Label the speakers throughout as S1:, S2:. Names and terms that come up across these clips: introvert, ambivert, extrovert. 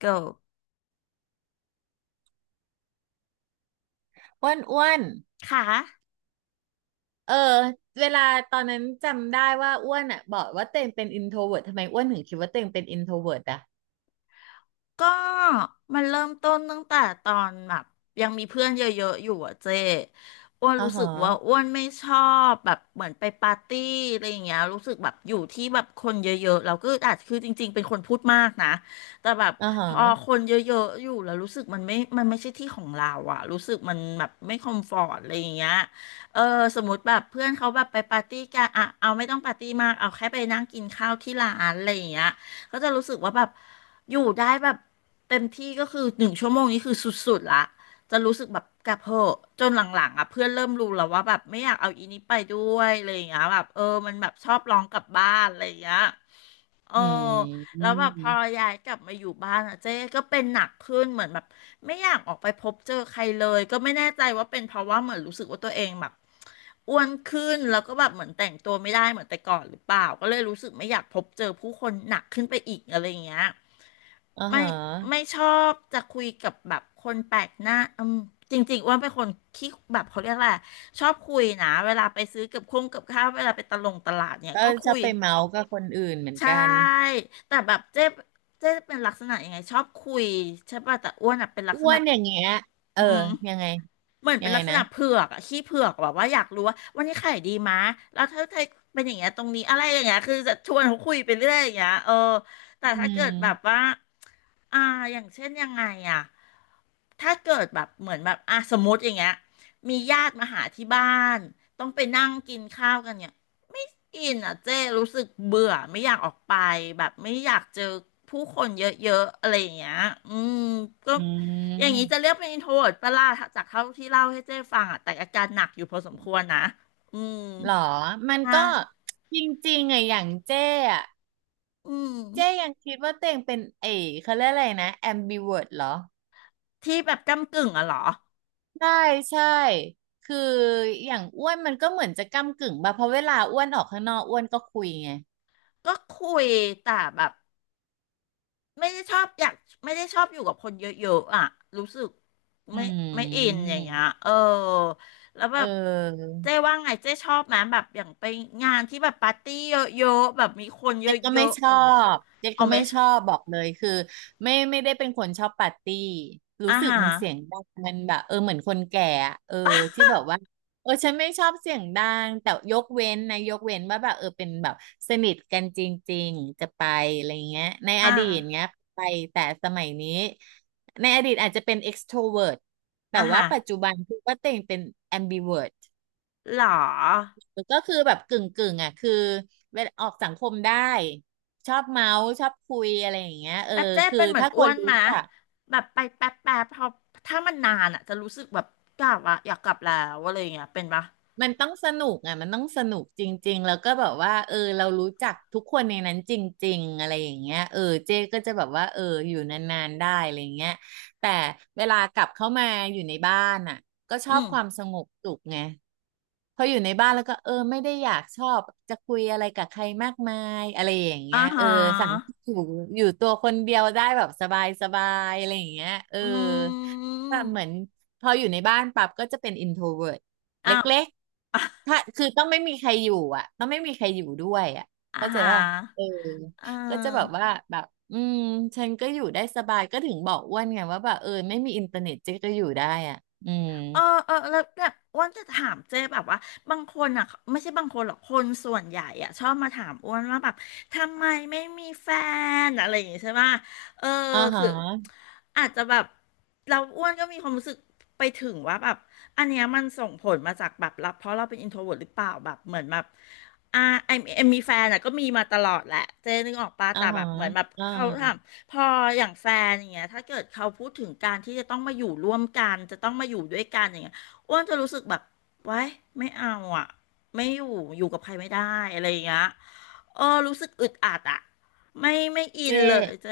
S1: ก็
S2: อ้วนอ้วน
S1: ค่ะ
S2: เออเวลาตอนนั้นจำได้ว่าอ้วนอ่ะบอกว่าเต็งเป็นอินโทรเวิร์ทำไมอ้วนถึงคิดว่าเต็งเป็นอินโทรเวิร์อ่ะ
S1: ก็มันเริ่มต้นตั้งแต่ตอนแบบยังมีเพื่อนเยอะๆอยู่อะเจ๊อ้วน
S2: อ๋า
S1: รู้
S2: ฮ
S1: สึกว่า
S2: ะ
S1: อ้วนไม่ชอบแบบเหมือนไปปาร์ตี้อะไรอย่างเงี้ยรู้สึกแบบอยู่ที่แบบคนเยอะๆเราก็อาจคือจริงๆเป็นคนพูดมากนะแต่แบบ
S2: อ๋อ
S1: พอ
S2: ฮะ
S1: คนเยอะๆอยู่แล้วรู้สึกมันไม่ใช่ที่ของเราอะรู้สึกมันแบบไม่คอมฟอร์ตอะไรอย่างเงี้ยเออสมมติแบบเพื่อนเขาแบบไปปาร์ตี้กันอะเอาไม่ต้องปาร์ตี้มากเอาแค่ไปนั่งกินข้าวที่ร้านอะไรอย่างเงี้ยก็จะรู้สึกว่าแบบ อยู่ได้แบบเต็มที่ก็คือหนึ่งชั่วโมงนี้คือสุดๆละจะรู้สึกแบบกลับเหอะจนหลังๆอ่ะเพื่อนเริ่มรู้แล้วว่าแบบไม่อยากเอาอีนี้ไปด้วยอะไรอย่างเงี้ยแบบเออมันแบบชอบร้องกลับบ้านอะไรอย่างเงี้ยเออ
S2: อื
S1: แล้
S2: ม
S1: วแบบพอย้ายกลับมาอยู่บ้านอ่ะเจ๊ก็เป็นหนักขึ้นเหมือนแบบไม่อยากออกไปพบเจอใครเลยก็ไม่แน่ใจว่าเป็นเพราะว่าเหมือนรู้สึกว่าตัวเองแบบอ้วนขึ้นแล้วก็แบบเหมือนแต่งตัวไม่ได้เหมือนแต่ก่อนหรือเปล่าก็เลยรู้สึกไม่อยากพบเจอผู้คนหนักขึ้นไปอีกอะไรอย่างเงี้ย
S2: อ๋อ
S1: ไม่
S2: ฮะ
S1: ไม่ชอบจะคุยกับแบบคนแปลกหน้าอืมจริงๆอ้ว่าเป็นคนขี้แบบเขาเรียกอะไรชอบคุยนะเวลาไปซื้อกับคงกับข้าวเวลาไปตะลงตลาดเนี่ย
S2: ก็
S1: ก็
S2: ชอ
S1: คุ
S2: บ
S1: ย
S2: ไปเมาส์กับคนอื่นเหมือน
S1: ใช่
S2: กัน
S1: แต่แบบเจ๊เป็นลักษณะยังไงชอบคุยใช่ป่ะแต่อ้วนอ่ะเป็นลัก
S2: อ้
S1: ษ
S2: ว
S1: ณะ
S2: นอย่างเงี้ยเอ
S1: อื
S2: อ
S1: ม
S2: ยังไง
S1: เหมือน
S2: ยั
S1: เป็
S2: ง
S1: น
S2: ไง
S1: ลักษ
S2: นะ
S1: ณะเผือกอะขี้เผือกแบบว่าอยากรู้ว่าวันนี้ขายดีมะแล้วถ้าไทยเป็นอย่างเงี้ยตรงนี้อะไรอย่างเงี้ยคือจะชวนเขาคุยไปเรื่อยอย่างเงี้ยเออแต่
S2: อื
S1: ถ้าเกิดแบบ
S2: ม
S1: ว่าอ่าอย่างเช่นยังไงอะถ้าเกิดแบบเหมือนแบบอ่ะสมมติอย่างเงี้ยมีญาติมาหาที่บ้านต้องไปนั่งกินข้าวกันเนี่ยไม่อินอ่ะเจ้รู้สึกเบื่อไม่อยากออกไปแบบไม่อยากเจอผู้คนเยอะๆอะไรอย่างเงี้ยอืมก็
S2: อื
S1: อย่างนี้จะ
S2: ม
S1: เรียกเป็น introvert ปะล่ะจากเท่าที่เล่าให้เจ้ฟังอ่ะแต่อาการหนักอยู่พอสมควรนะอืม
S2: หรอมัน
S1: ใช่
S2: ก็จริงๆไงอะอย่างเจ้อะ
S1: อืม
S2: เจ้ยังคิดว่าเต่งเป็นเอ๋เขาเรียกอะไรนะ ambivert เหรอ
S1: ที่แบบก้ำกึ่งอะเหรอ
S2: ใช่ใช่คืออย่างอ้วนมันก็เหมือนจะก้ำกึ่งป่ะเพราะเวลาอ้วนออกข้างนอกอ้วนก็คุยไง
S1: ก็คุยแต่แบบไม่ได้ชอบอยากไม่ได้ชอบอยู่กับคนเยอะๆอะรู้สึก
S2: อื
S1: ไม่ไม่อิน
S2: ม
S1: อย่างเงี้ยเออแล้วแบ
S2: เอ
S1: บเจ๊
S2: อ
S1: ว่าไงเจ๊ชอบไหมแบบอย่างไปงานที่แบบปาร์ตี้เยอะๆแบบมีคนเย
S2: เจ๊ก็ไม่
S1: อะๆ
S2: ช
S1: อะ
S2: อ
S1: ไรเงี้ย
S2: บเจ๊
S1: เอา
S2: ก็
S1: ไหม
S2: ไม่ชอบบอกเลยคือไม่ได้เป็นคนชอบปาร์ตี้รู้
S1: อ่า
S2: สึก
S1: ฮะ
S2: มันเสียงดังมันแบบเออเหมือนคนแก่อะเออที่แบบว่าเออฉันไม่ชอบเสียงดังแต่ยกเว้นนะยกเว้นว่าแบบเออเป็นแบบสนิทกันจริงๆจะไปอะไรเงี้ยในอ
S1: อ่า
S2: ดีตเงี้ยไปแต่สมัยนี้ในอดีตอาจจะเป็น extrovert แต่
S1: อ่า
S2: ว่า
S1: ฮะ
S2: ปัจจุบันคือว่าเต่งเป็น ambivert
S1: เหรอ
S2: ก็คือแบบกึ่งกึ่งอ่ะคือเวลาออกสังคมได้ชอบเมาส์ชอบคุยอะไรอย่างเงี้ยเออ
S1: แล้วเจ๊
S2: คือ
S1: เป็นเหมือน
S2: ถ้าค
S1: อ้ว
S2: น
S1: นไห
S2: รู้
S1: มะ
S2: จัก
S1: แบบไปแป๊บแป๊บพอถ้ามันนานอ่ะจะรู้สึกแบบกลับอะอยากกลับแล้วอะไรอย่างเงี้ยเป็นปะ
S2: มันต้องสนุกอ่ะมันต้องสนุกจริงๆแล้วก็แบบว่าเออเรารู้จักทุกคนในนั้นจริงๆอะไรอย่างเงี้ยเออเจ๊ก็จะแบบว่าเอออยู่นานๆได้อะไรอย่างเงี้ยแต่เวลากลับเข้ามาอยู่ในบ้านอ่ะก็ช
S1: อื
S2: อบ
S1: ม
S2: ความสงบสุขไง พออยู่ในบ้านแล้วก็เออไม่ได้อยากชอบจะคุยอะไรกับใครมากมายอะไรอย่าง
S1: อ่า
S2: เงี้ยเออ
S1: ฮะ
S2: สั่งอยู่อยู่ตัวคนเดียวได้แบบสบายสบายอะไรอย่างเงี้ยเออ
S1: อื
S2: แบบ
S1: ม
S2: เหมือนพออยู่ในบ้านปั๊บก็จะเป็นอินโทรเวิร์ต
S1: อ้าว
S2: เล็ก
S1: อ่ะ
S2: ๆ ถ้าคือต้องไม่มีใครอยู่อ่ะต้องไม่มีใครอยู่ด้วยอ่ะ
S1: อ่า
S2: เข้าใจ
S1: ฮะ
S2: ป่ะเออ
S1: เอ
S2: ก็จะแบบ
S1: อ
S2: ว่าแบบอืมฉันก็อยู่ได้สบายก็ถึงบอกอ้วนไงว่าแบบเออไม่มีอินเทอร์เน็ตเจ๊ก็อยู่ได้อ่ะอืม
S1: เออเออแล้วแบบอ้วนจะถามเจ๊แบบว่าบางคนอ่ะไม่ใช่บางคนหรอกคนส่วนใหญ่อ่ะชอบมาถามอ้วนว่าแบบทำไมไม่มีแฟนอะไรอย่างงี้ใช่ปะ เออ
S2: อ่า
S1: คื
S2: ฮะ
S1: ออาจจะแบบเราอ้วนก็มีความรู้สึกไปถึงว่าแบบอันเนี้ยมันส่งผลมาจากแบบรับเพราะเราเป็นอินโทรเวิร์หรือเปล่าแบบเหมือนแบบอ่าไอเอ็มมีแฟนอะก็มีมาตลอดแหละเจนึกออกปะ
S2: อ่า
S1: แต่แบ
S2: ฮะ
S1: บเหมือนแบบ
S2: อ่า
S1: เขาทำพออย่างแฟนอย่างเงี้ยถ้าเกิดเขาพูดถึงการที่จะต้องมาอยู่ร่วมกันจะต้องมาอยู่ด้วยกันอย่างเงี้ยอ้วนจะรู้สึกแบบไว้ายไม่เอาอะไม่อยู่อยู่กับใครไม่ได้อะไรอย่างเงี้ย เออรู้สึกอึดอัดอะไม่อิ
S2: เจ๊
S1: นเลยเจ๊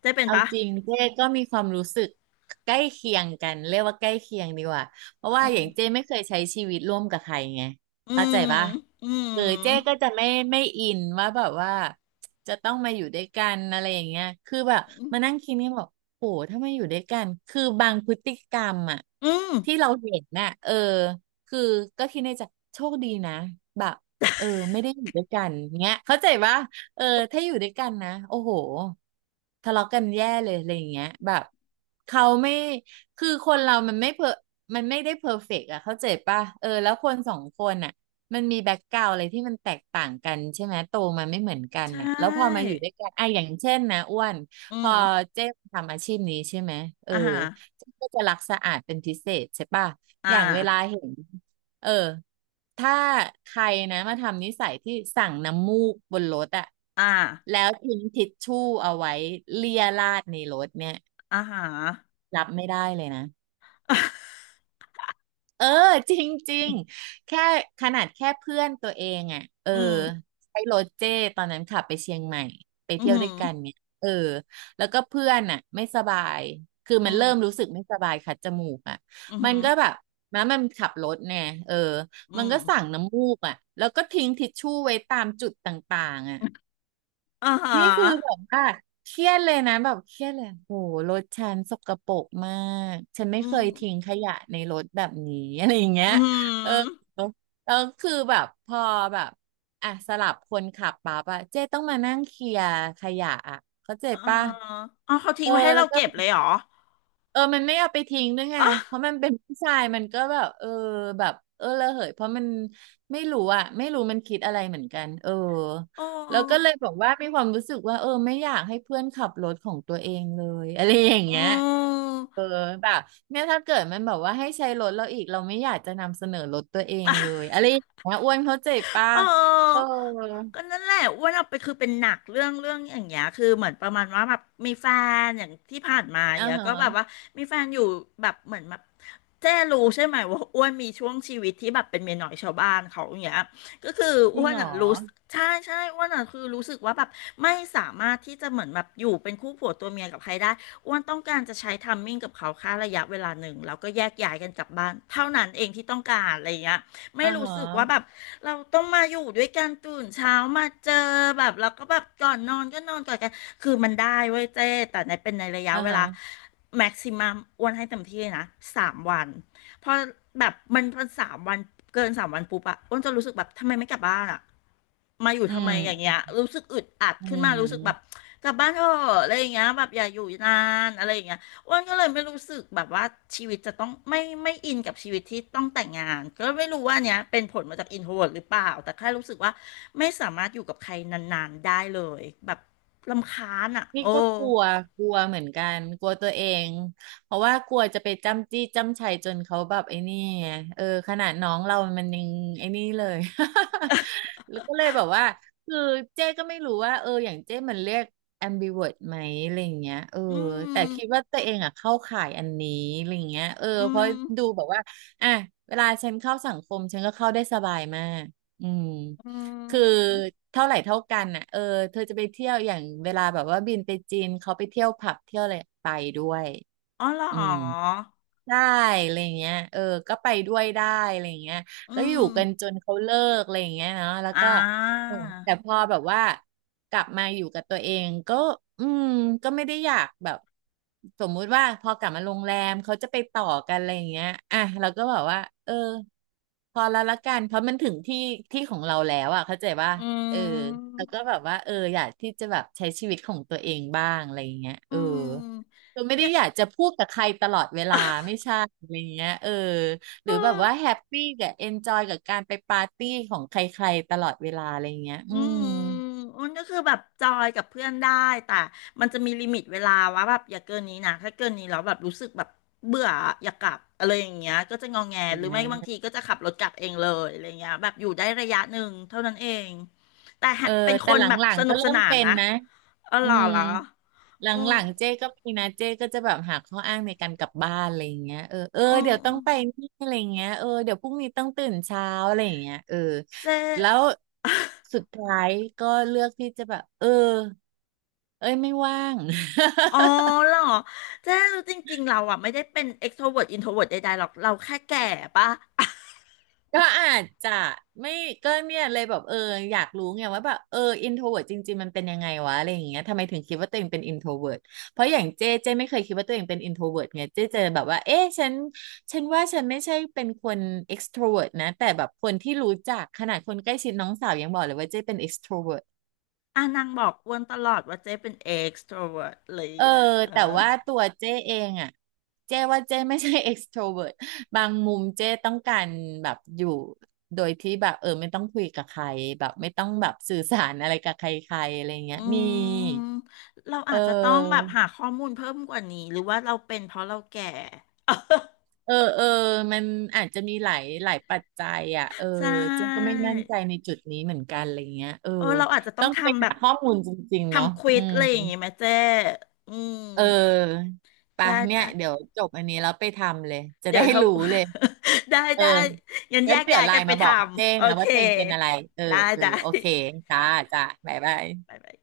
S1: เจ๊เป็น
S2: เอา
S1: ปะ
S2: จริงเจ๊ก็มีความรู้สึกใกล้เคียงกันเรียกว่าใกล้เคียงดีกว่าเพราะ
S1: เอ
S2: ว่าอย่างเจ๊
S1: อ
S2: ไม่เคยใช้ชีวิตร่วมกับใครไง
S1: อื
S2: เข้าใจ
S1: ม
S2: ปะ
S1: อื
S2: เอ
S1: ม
S2: อเจ๊ก็จะไม่อินว่าแบบว่าจะต้องมาอยู่ด้วยกันอะไรอย่างเงี้ยคือแบบมานั่งคิดนี่บอกโหถ้ามาอยู่ด้วยกันคือบางพฤติกรรมอะ
S1: อืม
S2: ที่เราเห็นน่ะเออคือก็คิดในใจโชคดีนะแบบเออไม่ได้อยู่ด้วยกันเงี้ยเข้าใจปะ เออถ้าอยู่ด้วยกันนะโอ้โหทะเลาะกันแย่เลยอะไรอย่างเงี้ยแบบเขาไม่คือคนเรามันไม่เพอมันไม่ได้เพอร์เฟกต์อะเข้าใจป่ะเออแล้วคนสองคนอะมันมีแบ็กกราวอะไรที่มันแตกต่างกันใช่ไหมโตมาไม่เหมือนกั
S1: ใช
S2: นอะแล้วพอมา
S1: ่
S2: อยู่ด้วยกันอะอย่างเช่นนะอ้วน
S1: อื
S2: พอ
S1: ม
S2: เจ๊ทำอาชีพนี้ใช่ไหมเออ
S1: อ่าฮะ
S2: เจ๊ก็จะรักสะอาดเป็นพิเศษใช่ป่ะ
S1: อ่า
S2: อย่างเวลาเห็นเออ ถ้าใครนะมาทำนิสัยที่สั่งน้ำมูกบนรถอะ
S1: อ่า
S2: แล้วทิ้งทิชชู่เอาไว้เลียราดในรถเนี่ย
S1: อ่าฮะ
S2: รับไม่ได้เลยนะ เออ จริงจริง แค่ขนาดแค่เพื่อนตัวเองอ่ะเออ
S1: อืม
S2: ใช้รถเจ้ตอนนั้นขับไปเชียงใหม่ไป
S1: อื
S2: เที่ยวด้
S1: ม
S2: วยกันเนี่ยเออแล้วก็เพื่อนอ่ะไม่สบายคือ
S1: อื
S2: มัน
S1: ม
S2: เริ่มรู้สึกไม่สบายคัดจมูกอ่ะ
S1: อืม
S2: มันก็แบบนะมันขับรถเนี่ยเออ
S1: อื
S2: มัน
S1: ม
S2: ก็สั่งน้ำมูกอ่ะแล้วก็ทิ้งทิชชู่ไว้ตามจุดต่างๆอ่ะ
S1: อ่าฮะ
S2: นี่คือแบบว่าเครียดเลยนะแบบเครียดเลยโอ้โหรถฉันสกปรกมากฉันไม่
S1: อื
S2: เค
S1: ม
S2: ยทิ้งขยะในรถแบบนี้อะไรอย่างเงี้
S1: อื
S2: ยเออ
S1: ม
S2: แล้วคือแบบพอแบบอ่ะสลับคนขับปั๊บอะเจ๊ต้องมานั่งเคลียร์ขยะอะเข้าใจ
S1: อ่า
S2: ป่ะ
S1: อ๋อเขาทิ้
S2: เอ
S1: ง
S2: อ
S1: ไว้ให้
S2: แล้
S1: เรา
S2: วก็
S1: เก็บเลยเหรอ
S2: เออมันไม่เอาไปทิ้งด้วยไง
S1: อ๋อ
S2: เพราะมันเป็นผู้ชายมันก็แบบเออแบบเออระเหยเพราะมันไม่รู้อะไม่รู้มันคิดอะไรเหมือนกันเออ
S1: โอ
S2: แล้วก็เล
S1: ้
S2: ยบอกว่ามีความรู้สึกว่าเออไม่อยากให้เพื่อนขับรถของตัวเองเลย อะไรอย่าง
S1: อื
S2: เงี้ย
S1: ม
S2: เออแบบเนี่ยถ้าเกิดมันแบบว่าให้ใช้รถเราอีกเราไม่อยากจะนำเสนอรถตัวเองเล ยอะไรอย่างเงี้ยอ้วนเข้าใจป่ะ
S1: เ
S2: เออ
S1: ออก็นั่นแหละอ้วนเอาไปคือเป็นหนักเรื่องอย่างเงี้ยคือเหมือนประมาณว่าแบบมีแฟนอย่างที่ผ่านมาอย่าง
S2: อ่า
S1: เงี้ย
S2: ฮะ
S1: ก็แบบว่ามีแฟนอยู่แบบเหมือนแบบเจ้รู้ใช่ไหมว่าอ้วนมีช่วงชีวิตที่แบบเป็นเมียน้อยชาวบ้านเขาอย่างเงี้ยก็คือ
S2: จริ
S1: อ้
S2: ง
S1: วน
S2: เหรอ
S1: อ่ะรู้สึกใช่อ้วนอ่ะคือรู้สึกว่าแบบไม่สามารถที่จะเหมือนแบบอยู่เป็นคู่ผัวตัวเมียกับใครได้อ้วนต้องการจะใช้ทัมมิ่งกับเขาแค่ระยะเวลาหนึ่งแล้วก็แยกย้ายกันกลับบ้านเท่านั้นเองที่ต้องการอะไรอย่างเงี้ยไม่
S2: อ่าฮ
S1: รู้สึกว่าแบ
S2: ะ
S1: บ เราต้องมาอยู่ด้วยกันตื่นเช้ามาเจอแบบแล้วก็แบบก่อนนอนก็นอนก่อนกันคือมันได้เว้ยเจ้แต่ในเป็นในระยะ
S2: อ่า
S1: เว
S2: ฮะ
S1: ลาแม็กซิมัมอ้วนให้เต็มที่เลยนะสามวันพอแบบมันเป็นสามวันเกินสามวันปุ๊บอะอ้วนจะรู้สึกแบบทำไมไม่กลับบ้านอะมาอยู่
S2: อื
S1: ทำไมอย่าง
S2: ม
S1: เงี้ยรู้สึกอึดอัด
S2: อื
S1: ขึ้นมารู้สึกแบบ
S2: ม
S1: กลับบ้านเถอะอะไรอย่างเงี้ยแบบอย่าอยู่นานอะไรอย่างเงี้ย อ้วนก็เลยไม่รู้สึกแบบว่าชีวิตจะต้องไม่อินกับชีวิตที่ต้องแต่งงานก็ไม่รู้ว่าเนี้ยเป็นผลมาจากอินโทรเวิร์หรือเปล่าแต่แค่รู้สึกว่าไม่สามารถอยู่กับใครนานๆได้เลยแบบรำคาญอ่ะ
S2: พี่
S1: โอ้
S2: ก็กลัวกลัวเหมือนกันกลัวตัวเองเพราะว่ากลัวจะไปจ้ำจี้จ้ำชัยจนเขาแบบไอ้นี่ไงเออขนาดน้องเรามันยังไอ้นี่เลย แล้วก็เลยแบบว่าคือเจ๊ก็ไม่รู้ว่าอย่างเจ๊มันเรียก ambivert ไหมอะไรอย่างเงี้ยเออ
S1: อื
S2: แต่
S1: ม
S2: คิดว่าตัวเองอ่ะเข้าข่ายอันนี้อะไรอย่างเงี้ยเออ
S1: อื
S2: เพราะ
S1: ม
S2: ดูแบบว่าอ่ะเวลาฉันเข้าสังคมฉันก็เข้าได้สบายมากอืม
S1: อื
S2: คือ
S1: ม
S2: เท่าไหร่เท่ากันอ่ะเออเธอจะไปเที่ยวอย่างเวลาแบบว่าบินไปจีนเขาไปเที่ยวผับเที่ยวอะไรไปด้วย
S1: อ๋อเหร
S2: อืม
S1: อ
S2: ได้อะไรอย่างเงี้ยเออก็ไปด้วยได้อะไรอย่างเงี้ย
S1: อื
S2: ก็อ
S1: ม
S2: ยู่กันจนเขาเลิกอะไรอย่างเงี้ยเนาะแล้ว
S1: อ่
S2: ก็
S1: า
S2: เออแต่พอแบบว่ากลับมาอยู่กับตัวเองก็ อืม ก็ไม่ได้อยากแบบสมมุติว่าพอกลับมาโรงแรมเขาจะไปต่อกันอะไรอย่างเงี้ยอ่ะเราก็บอกว่า เออ พอแล้วละกัน เพราะมันถึงที่ที่ของเราแล้วอ่ะเข้าใจว่า
S1: อื
S2: เออ
S1: ม
S2: แล้วก็แบบว่าอยากที่จะแบบใช้ชีวิตของตัวเองบ้างอะไรอย่างเงี้ย
S1: อื
S2: เออ
S1: ม
S2: เราไม่
S1: เย
S2: ได้อยา กจะพูดกับใครตลอดเวลาไม่ใช่อะไรเงี้ยเออห
S1: เอ
S2: รือแบบ
S1: อ
S2: ว่าแฮ ปปี้กับเอนจอยกับการไปปาร์ตี้ของใครๆตลอดเวลาอะไรเงี้ย
S1: อื
S2: อืม
S1: มอ้นก็คือแบบจอยกับเพื่อนได้แต่มันจะมีลิมิตเวลาว่าแบบอย่าเกินนี้นะถ้าเกินนี้แล้วแบบรู้สึกแบบเบื่ออยากกลับอะไรอย่างเงี้ยก็จะงอแงหรือไม่บาง
S2: นะ
S1: ทีก็จะขับรถกลับเองเลยอะไรเงี้ยแบบอยู่ได้ระยะหนึ่งเท่านั้นเองแต่
S2: เออ
S1: เป็นค
S2: แต่
S1: น
S2: หล
S1: แบบ
S2: ัง
S1: ส
S2: ๆ
S1: นุ
S2: ก็
S1: กส
S2: เริ่ม
S1: นาน
S2: เป็น
S1: นะ
S2: นะ
S1: อ๋อ
S2: อื
S1: เหรอ
S2: ม
S1: เหรอ
S2: หล
S1: อือ
S2: ังๆเจ๊ก็มีนะเจ๊ก็จะแบบหาข้ออ้างในการกลับบ้านอะไรอย่างเงี้ยเออเออ
S1: อือ
S2: เดี๋ยวต้องไปนี่อะไรอย่างเงี้ยเออเดี๋ยวพรุ่งนี้ต้องตื่นเช้าอะไรอย่างเงี้ยเออ
S1: เจ๊
S2: แล้วสุดท้ายก็เลือกที่จะแบบเออเอ้ยไม่ว่าง
S1: อ๋อ เหรอเจ๊รู้จริงๆเราอ่ะไม่ได้เป็น extrovert introvert ใดๆหรอกเราแค่แก่ปะ
S2: ก็อาจจะไม่ก็เนี่ยเลยแบบอยากรู้ไงว่าแบบอินโทรเวิร์ตจริงๆมันเป็นยังไงวะอะไรอย่างเงี้ยทำไมถึงคิดว่าตัวเองเป็นอินโทรเวิร์ตเพราะอย่างเจ๊เจ๊ไม่เคยคิดว่าตัวเองเป็นอินโทรเวิร์ตไงเจ๊เจอแบบว่าเอ๊ะฉันว่าฉันไม่ใช่เป็นคนเอ็กซ์โทรเวิร์ตนะแต่แบบคนที่รู้จักขนาดคนใกล้ชิดน้องสาวยังบอกเลยว่าเจ๊เป็นเอ็กโทรเวิร์ต
S1: อ่ะนางบอกอ้วนตลอดว่าเจ๊เป็น extrovert เลย
S2: เออ
S1: อ่ะเอ
S2: แต่
S1: อ
S2: ว่าตัวเจ้เองอ่ะเจ้ว่าเจ้ไม่ใช่ extrovert บางมุมเจ้ต้องการแบบอยู่โดยที่แบบไม่ต้องคุยกับใครแบบไม่ต้องแบบสื่อสารอะไรกับใครๆอะไรเงี้ย
S1: อื
S2: มี
S1: มเรา
S2: เอ
S1: อาจจะต้องแบ
S2: อ
S1: บหาข้อมูลเพิ่มกว่านี้หรือว่าเราเป็นเพราะเราแก่
S2: เออเออมันอาจจะมีหลายปัจจัยอ่ะเออ
S1: ใช่
S2: เจ้ก็ไม่มั่นใจในจุดนี้เหมือนกันอะไรเงี้ยเออ
S1: เออเราอาจจะต้อ
S2: ต้อ
S1: ง
S2: งไป
S1: ทำแบ
S2: หา
S1: บ
S2: ข้อมูลจริงๆเนาะ
S1: ทำควิ
S2: อื
S1: ด
S2: ม
S1: อะไรอย่างนงี้ไหมเจ๊อืม
S2: เออไป
S1: ได้
S2: เนี่ย
S1: ได้
S2: เดี๋ยวจบอันนี้แล้วไปทำเลยจะ
S1: เดี๋
S2: ได้
S1: ยวเรา
S2: รู้เลย
S1: ได้
S2: เออ
S1: ได้งั้น
S2: แล้
S1: แย
S2: ว
S1: ก
S2: เดี๋ย
S1: ย้า
S2: ว
S1: ย
S2: ไล
S1: กัน
S2: น์
S1: ไป
S2: มา
S1: ท
S2: บอกเจ้
S1: ำโอ
S2: นะ
S1: เค
S2: ว่าเจ้งเป็นอะไรเออ
S1: ได้
S2: เออ
S1: ได้
S2: โอเคจ้า
S1: ค่ะ
S2: จ้าบ๊ายบาย
S1: บ๊ายบาย